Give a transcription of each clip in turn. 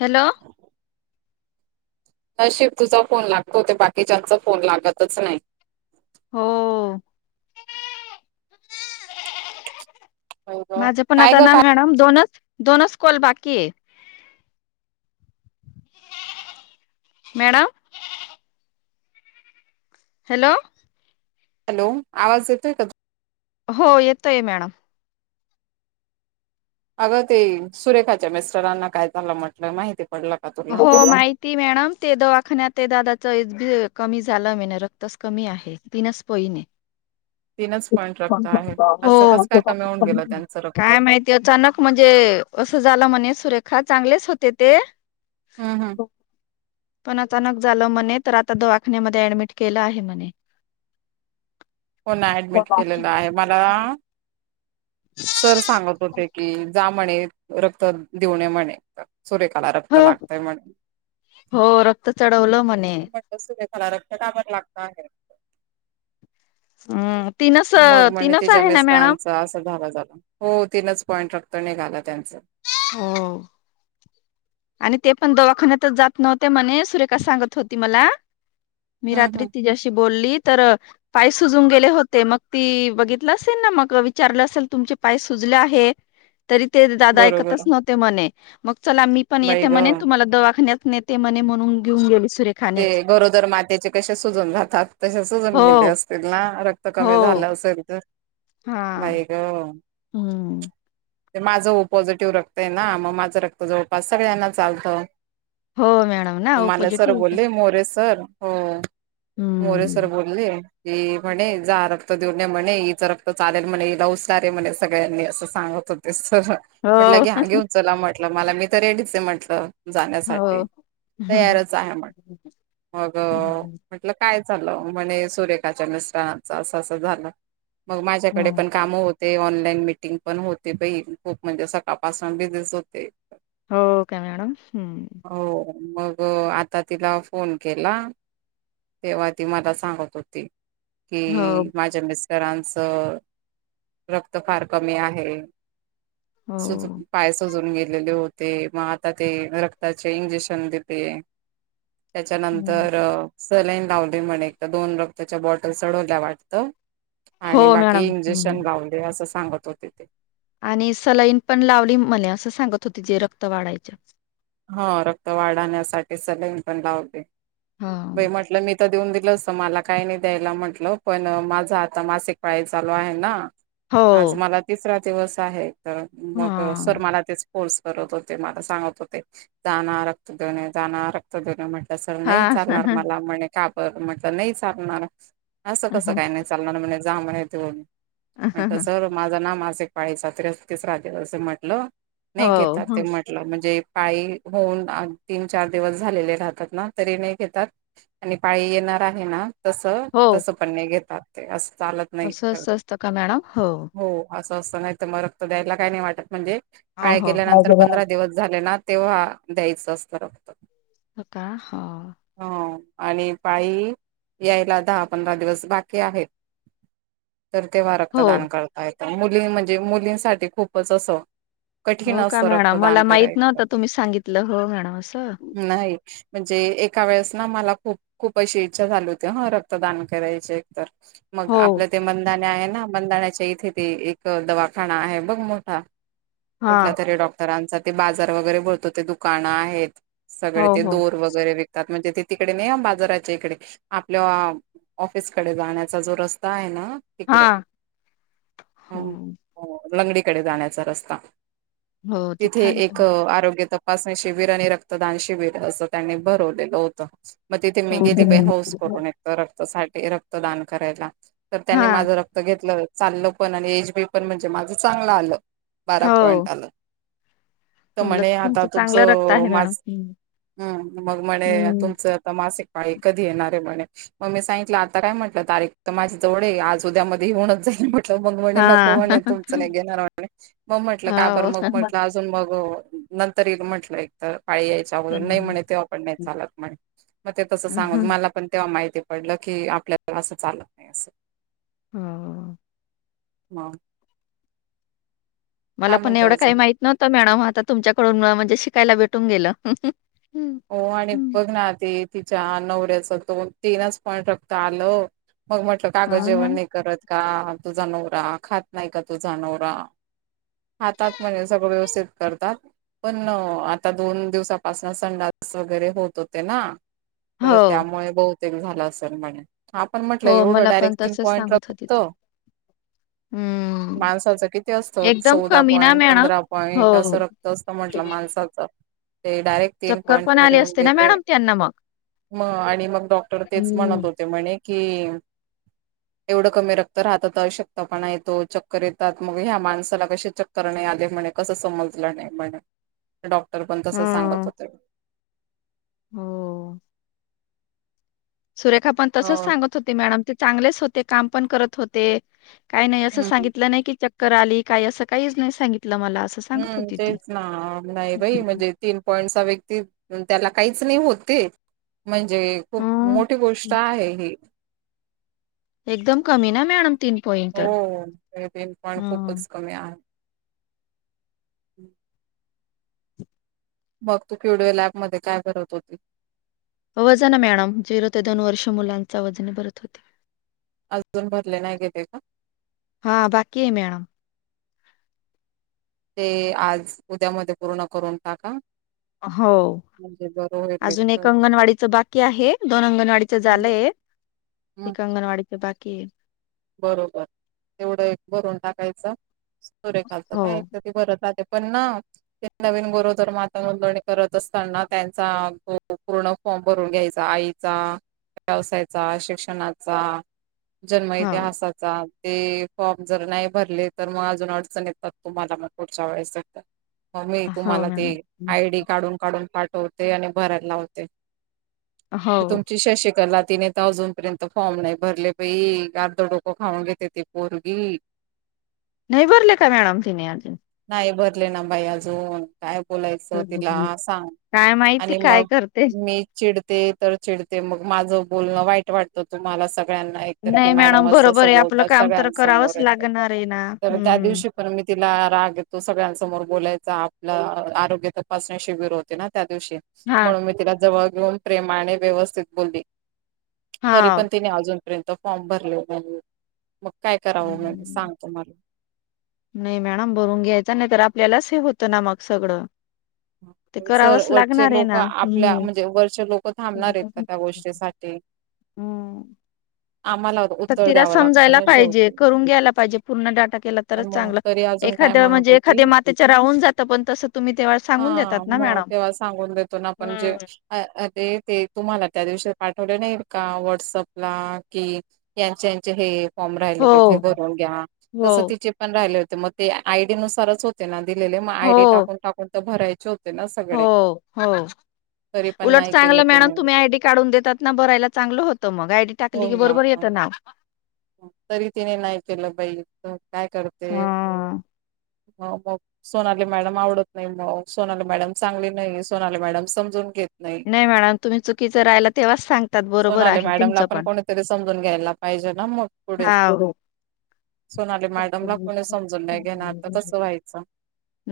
Hello नशीब तुझ phone लागतो ते बाकीच्याचा फोन लागतच नाही हो [unintelligible] होय गं माझं पण काय आता ग ना काय मॅडम दोनच दोनच कॉल बाकी हे मॅडम हॅलो हॅलो आवाज येतोय का तू हो येतोय मॅडम अगं ते सुरेखाच्या मिस्टरांना काय झालं म्हटलं माहिती पडलं का तुला? हो माहिती मॅडम ते दवाखान्या ते दादाच कमी झाला म रक्तच कमी आहे तीनच पोईम तीनच हे पॉईंट रक्त आहे असं हो कसं काय कमी होऊन गेलं त्यांचं रक्त? काय माहितीय अचानक म्हणजे ते असं झालं म्हणे सुरेखा चांगलेच होते ते हम्म हम्म पण अचानक झालं म्हणे तर आता दवाखन्यामध्ये अऍडमिट केलं आहे म्हणे हो ना ऍडमिट केलेलं आहे मला सर सांगत होते की, जा म्हणे रक्त देऊन ये म्हणे. सुरेखाला हो रक्त लागतय म्हणे. हो रक्त चढवलं म्हणे म्हटलं सुरेखाला रक्त का बरं लागणार? हम. मग म्हण तिच्या मिस्टरांचा असा झाला [unintelligible] हो तीनच पॉईंट रक्त ये. त निघाल त्यांचं हो. आणि ते पण दवाखान्यातच जात नव्हते, म्हणे सुरेखा सांगत होती मला. मी हम्म रात्री हम्म तिच्याशी बोलली. तर अ पाय सुजून गेले होते, मग ती बघितलं असेल ना, मग विचारलं असेल तुमचे पाय सुज ले आहे. तरी ते दादा ऐकतच बरोबर नव्हते म्हणे, मग चला मी पण बाई येते ग म्हणे तुम्हाला दवाखान्यात नेते म्हणे, म्हणून घेऊन गेली. ते सुरेखानेच गरोदर मातेचे कसे सुजून जातात, तसे सुजून हो गेले असतील ना, रक्त हो कमी झालं. असेल तर, हा बाई गं. हम्म. ते माझं ओ पॉझिटिव्ह रक्त आहे ना मग माझं रक्त जवळपास सगळ्यांना चालतं. हो मॅडम ना मग ओ मला सर पोझिटिव बोलले मोरे सर हो, मोरे सर हम्म बोलले की म्हणे जा रक्त देऊन ये म्हणे हिचं रक्त चालेल म्हणे, हिला उत्सार आहे म्हणे सगळ्यांनी, असं सांगत होते स म्हटलं घ्या, हो घेऊन चला म्हटलं मला मी तर रेडीच आहे म्हटलं. जाण्यासाठी हो तयारच आहे म्हण मग अ हम्म म्हटलं काय चाललं, म्हणे सुरेखाच्या मिस्टरांचं असं असं झालं, मग हो माझ्याकडे पण कामं होत ते ऑनलाईन मीटिंग पण होते बाई खूप म्हणजे सकाळपासून बिझीच होते. हो का मॅडम? हम्म. हो मग अ आता तिला फोन केला, तेव्हा ती मला सांगत होती. हो कि माझ्या मिस टरांचं रक्त फार कमी आहे. हो सुजु पाय सजून गेल लेले होते, मग आता ते रक्ताचे इंजेक्शन देते. हम्म. त्याच्यानंतर अ सलाईन लावली म्हणे, एकत दोन रक्ताच्या बॉटल चढवल्या वाटतं. हो आणि बाकी मॅडम इंजेक्शन हम्म. लावले असं सांगत होते ते. आणि सलईन पण लावली मला. असं सांगत होती ते रक्त वाढायच्या. ह रक्त वाढण्यासाठी सलाईन पण लावते. हा. बाई म्हटलं मी तर देऊन म्हल मला काही नाही द्यायला म्हंटलं. पण माझा आता मासिक पाळी चालू आहे ना. आज हो. मला तिसरा दिवस आहे. तर मग सर हा मला तेच फोर्स करत होते. मला सांगत होते. जाना रक्त देऊन ये. जाणा रक्त देऊन म्हणतल. तस हा नाही चालणार मला. म्हणे का बर. म्हटलं नाही चालणार. असं कसं काय नाही चालणार म्हणेज. जा म्हणले देऊन हो म्हणत सर माझं ना मासिक पाळीचा अस तेच आज तिसरा दिवस आहे. असं म्हटलं हो. नाही घेतात ते हं. म्हटलं म्हणजे. पाळी होऊन तीन-चार दिवस झालेले राहतात. ना तरी नाही घेतात. आणि पाळी ये येणार आहे ना हो तस पण घेतात नाही ते. चालत नाही असं तर. असं असतं का मॅडम हो असं असत. नाही तर मग रक्त द्यायला काही नाही वाटत म्हणजे. हो पाया हो. हो गेल्यानंतर पंधरा दिवस झाले ना. तेव्हा द्यायचं असतं रक्त. होका हा. ह आणि पाळी यायला दहा पंधरा दिवस बाकी आहेत. तर तेव्हा हो रक्तदान करता येतं. मुली म्हणजे. मुलींसाठी खूपच असं. कठीण हो का असतं मॅडम. रक्तदान मला माहित करायचं नव्हत तुम्ही सांगितलं हो मॅडम असं. नाही म्हणजे एका वेळेस ना मला. खूप-खूप अशी इच्छा झाली होती ह रक्तदान करायचे एकतर. मग हो आपलं ते मंदाने आहे ना. बंधाण्याच्या इथे ते एक दवाखाना आहे बघ मोठा हा कुठल्या तरी डॉक्टरांचा ते बाजार वगैरे बोलतो ते दुकानं आहेत हो सगळे ते हो दोर वगैरे विकतात म्हणजे ते तिकडे नाही बाजाराच्या इकडे आपल्या ऑफिसकडे जाण्याचा जो रस्ता आहे ना तिकडे हा. हो लंगडीकडे जाण्याचा रस्ता हो तिथे तिथं एक आहे. आरोग्य तपासणी शिबिर आणि रक्तदान शिबिर असं त्यांनी भरवलेलं होतं मग तिथे मी गेली बे हो हौस करून येतो रक्त सा रक्तदान करायला तर त्यांनी हा माझं रक्त घेतलं चाललं पण आणि एज बी पण म्हणजे माझं चांगलं आलं बारा पॉइंट आलं तर म्हणे आता तुमलाुमच तुमचं मा् मग म्हणे हम्म. तुमचं आता मासिक पाळी कधी येणार अरे म्हणे मग मी सांगितलं आता काय म्हटलं तारीख तर माझ्या जवळ आहे आज उद्यामध्ये येऊनच जाईल मग म्हणे नको हां, म्हणे तुमचं नाही घेणार म्हणे मग म्हटलं का बर हो. मग म्हंटलं अजून मग नंतर एक म्हटलं एक तर काळी यायच्या अगोदर नाही म्हणे तेव्हा पण नाही चालत म्हणे मग ते तसं हं, सांगून हं. मला पण तेव्हा माहिती पडलं की आपल्याला असं चालत नाही अस होम हां मला पण एवढं काही माहित नव्हतं मॅडम आता तुमच्याकडून म्हणजे शिकायला भेटून गेलं हं, हो आणि हं. बघ ना ते तिच्या नवऱ्याच तो तीनच पॉइंट रक्त आलं मग म्हटलं कागद हो ना. जेवण नाही करत का तुझा नवरा खात नाही का तुझा नवरा हातात म्हणजे सगळं व्यवस्थित करतात पण आता दोन दिवसापासन संडा वगैरे होत होते ना तर हो, त्यामुळे बहुतेक झालं असेल म्हणे आपण म्हटलं हो. एवढं मला पण डायरेक्ट तिन तसंच पॉइंट सांगत होती ती. रघतो हं. माणसाचं किती असतं एकदम चौदा कमी ना पॉईंट मॅडम? पंधरा पॉईंट असं हो. रक्त असतं म्हंटलं माणस ते डायरेक्ट तीन मण आले असते ना मॅडम त्यांना मग म आणि मग डॉक्टर तेच हं, म्हणत होते म्हणे की एवढं कमी रक्त हातात आवश्यकता पणा येतो चक्कर येतात मग ह्या माणसाला कसे चक्कर नाही आले म्हण कस समज नाही डॉक्टर पण तस सांगत हं. होते हो सुरेखा पण तसच हो सांगत होती मॅडम ते चांगलेच होते काम पण करत होते काही नाही असं हम्म सांगितलं नाही की चक्कर आली काय असं काहीच नाही सांगित हम्म तेच ना नाही बाई हम्म. म्हणजे तीन पॉईंटचा व्यक्ती त्याला काहीच नाही होते म्हणजे खूप हं. मोठी गोष्ट आहे ही एकदम कमी ना मॅडम तीन पॉईंट तर हो पण हा खूपच कमी आहे हम् मग तू क्युडिओ लॅब मध्ये काय करत होती व वजन मॅडम झिरो ते दोन वर्ष मुलांचा वजने भरत होते अजून भरले नाही घेते का हा बाकी आहे मॅड ते आज उद्यामध्ये पूर्ण करून टाका हो म्हणजे बरं होईल अजून तर. एक अंगणवाडीचं बाकी आहे दोन अंगणवाडीच हम्म. झालंय हम्म ते अंगनवाडीचे बाकी बरोबर तेवढं एक बरून टाकायचं तोरे खालत हो काय तेत पण ना ते नवीन गोरोदर माता नोंदणी करत असताना त्यांचा पूर्ण भरून घ्यायचा आई व्यवसाय शिक्षणाचा जन्म... हो इतिहासाचा... ते फॉर्म जर नाही भरले तर मग अजून अडचण येतात तुम्हाला मग पुढच्या वेळेस... म मी हो तुम्हाला मॅडम ते आय डी काढून काढून पाठवते आणि भरायला लावते... हो तुमची शशिकला तिने तर अजूनपर्यंत फॉर्म नाही भरले पहि.. डोको खाऊन घेते ती पोरगी.. नाही बरले काय मॅडम तिने आज. नाही भरले ना बाई अजून... काय बोलायचं तिला हम्म. सांग काय माहिती आणि काय मग करते मी चिड.. ते तर चिडते मग माझं बोलणं वाईट वाटतं तुम्हाला सगळ्यांना एकत की नाही मॅडम... बरोबर आहे आपलं बोलता काम तर करावंच सगळ्यांसमोर लागणार आहे ना तर त्या हम्म दिवशी पण मी तिला राग येतो सगळ्यांमोर ब आपल्या इथं आरोग्य तपास शिबर होते ना त्या दिव हा म्हणून मी ति जवळ घेऊन प्रमाणे व्यवस्थित बोलली तरी हा पण तिने अजूनपर्यंत फॉर्म भरले.. मग काय करावं म हम्म. सांग तुम्हाला.. नाही मॅडम भरून घ्यायच नाही तर आपल्यालाच हे होतं ना मग सगळं... ते [unintelligible] सर करावंच वरचे लागणार आहे लोक ना आपल्या हम्म म्हणजे वरचे लोक थांबणार आहेत का त्या गोष्टीसाठी... हम्म. [unintelligible] तर उत्तर तिला द्यावं लागतं समजायला ना पाहिजे शेवटी करून घ्यायला पाहिजे पूर्ण डाटा केला तरच मग चांगलं.. तरी अजून काय एखाद्या म्हणत म्हणजे एखाद होती मात्याच्या राहून जातं पण तसं तुम्ही तेव्हा.. सांगून देतात हा ना मग मॅडम तेव्हा सांगून देतो ना आपण जे ते ते तुम्हाला... त्या दिवशी पाठवले नाहील का व्हॉटसअप ला कि यांचे यांचे हे.. फॉर्म राहिले हो तिथे भरून घ्या हो तस तिचे पण राहिले होते मग ते आयडी नुसारच होते ना... दिले मग आयडी हो टाकून टाकून तर भरायचे हो... हो हो.. तरी पण उलट नाही केलं चांगलं मॅड तिने तुम्ही आयडी काढून देतात ना भरायला चांगलं होतं मग आयडी टाकली की होऊन बरोबर येत.. जातं. ना.. तरी तिने नाही केलं बाई काय करते.. हा. म मग सोनाली मॅडम आवडत नाही मग सोनाली मॅडम चांगली नाही सोनाली मॅडम समजून घेत.. नाही मॅडम तुम्ही चुकीचं राहिला तेव्हाच सांगतात बरोबर सोनाले आहे मॅडमला तुमचं पण कोणीतरी समजून घ्यायला पाहिजे.. [unintelligible] हा.. हो.. सोनाली मॅडमला कोणी समजून नाही घेणार तर कसं व्हायचं...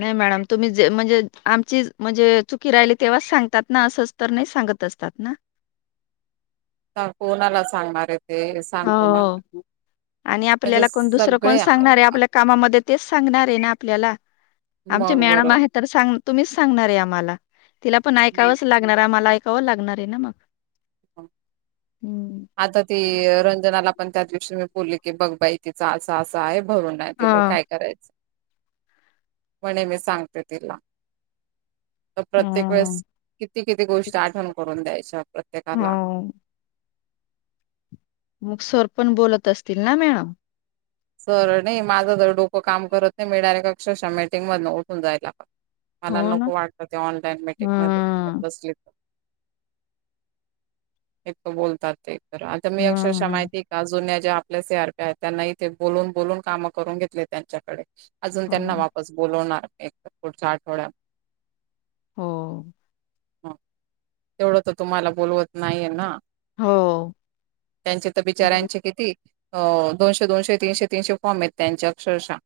नाही मॅडम तुम्ही ज म्हणजे आमची.. फिरायला लागले तेव्हा सांगतात ना असेच तर नाही सांगत ना.... ह कोणाला सांगणार आहे.. ते सांग तुम्हाला हो आणि म्हणजे आपल्याला कोण दुसरं कोण सगळे सांगणार आहे आपल्या कामामध्ये... तेच सांगणार आहे ना आपल्याला आमचे मग मॅडम बरं. आहे तर सांग तुम्हीच सांगणार आहे आम्हाला.. तिला पण ऐकावंच लागणार आम्हाला ऐकावंच लागणार आहे ना मग... [unintelligible] हं. आता ती रंजनाला पण त्या दिवशी मी बोलली की बघ बाई तिचं असा असा आहे. भरून ना दिले हां. काय करायचं.. म्हणे मी सांगते तिला... तर प्रत्येक हं, वेळेस किती किती गोष्ट आठवण करून द्यायच्या प्रत्येकाला... हो. मग सर पण बोलत असतील ना मॅडम... सर नाही माझं तर डोकं काम करत नाही मी डायरेक्ट अक्षशः मीटिंग मध उठून जायला लागत... मला हो ना. नको वाटत ते ऑनलाईन मेट्रिक मध्ये तर हं, बसली तर.. हे तर बोलतात ते... तर आता मी अक्षरशः हं. माहिती का जुन्या ज्या आपल्या सी आर पी आहेत त्यांना... ते बोलून बोलून काम करून घेतले त्यांच्याकडे अजून त्यांना हो, वापस बोलवणार... एक पुढचा आठवड्या, हो [unintelligible] तेवढं. हो, त्यांचे तर बिचार्यांचे किती, अ दोनशे दोनशे तीनशे तीनशे फॉर्म येत त्यांच्या अक्षरशः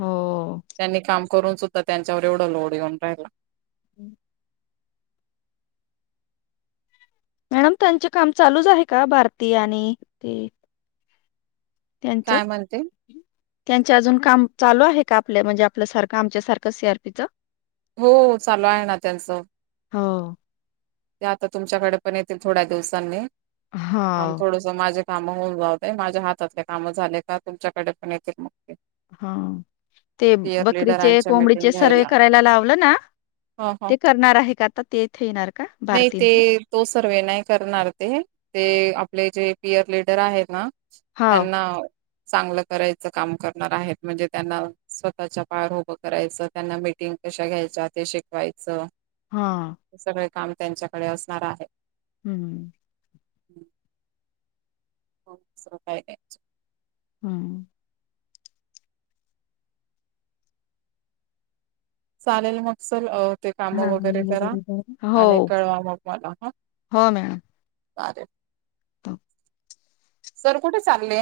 हो. त्यांनी काम करून सुद्धा त्यांच्यावर एवढं लोड येऊन राहिला. [unintelligible] मॅडम त्यांचे काम चालूच आहे. का भारती आणि ते, काय म्हणते! त्यांच्या अजून काम चालू आहे का, आपल्या म्हणजे आपल्यासारखं आमच्या सारखं सी आरपीच, हो चालू आहे ना त्यांचं. हो ते आता तुमच्याकडे पण येतील, थोड्या दिवसांनी हा थोडस माझ्या, काम होऊन जाऊतय माझ्या हातातले काम, ते. हा ते पीयर बकरीचे लिडरांच्या मीटिंग कोंबडीचे सर्वे घ्यायला करायला लावलं ना. ह ह ते करणार आहे का आता ते येणार, का नाही भारतीन ते तो सर्वे, आपले जे पियर लीडर आहेत ना हाव त्यांना, चांगलं करायचं काम, फटिंग कशा घ्यायचा ते शिकवायचं. हा, हे सगळे काम त्यांच्याकडे असणार. हम्म [unintelligible] [unintelligible] हम्म चालेल मगसल अ, ते काम वगैरे करा, हा हो आणि कळवा मग मला ह, हो मॅडम अरे [unintelligible] सर कुठे चालले!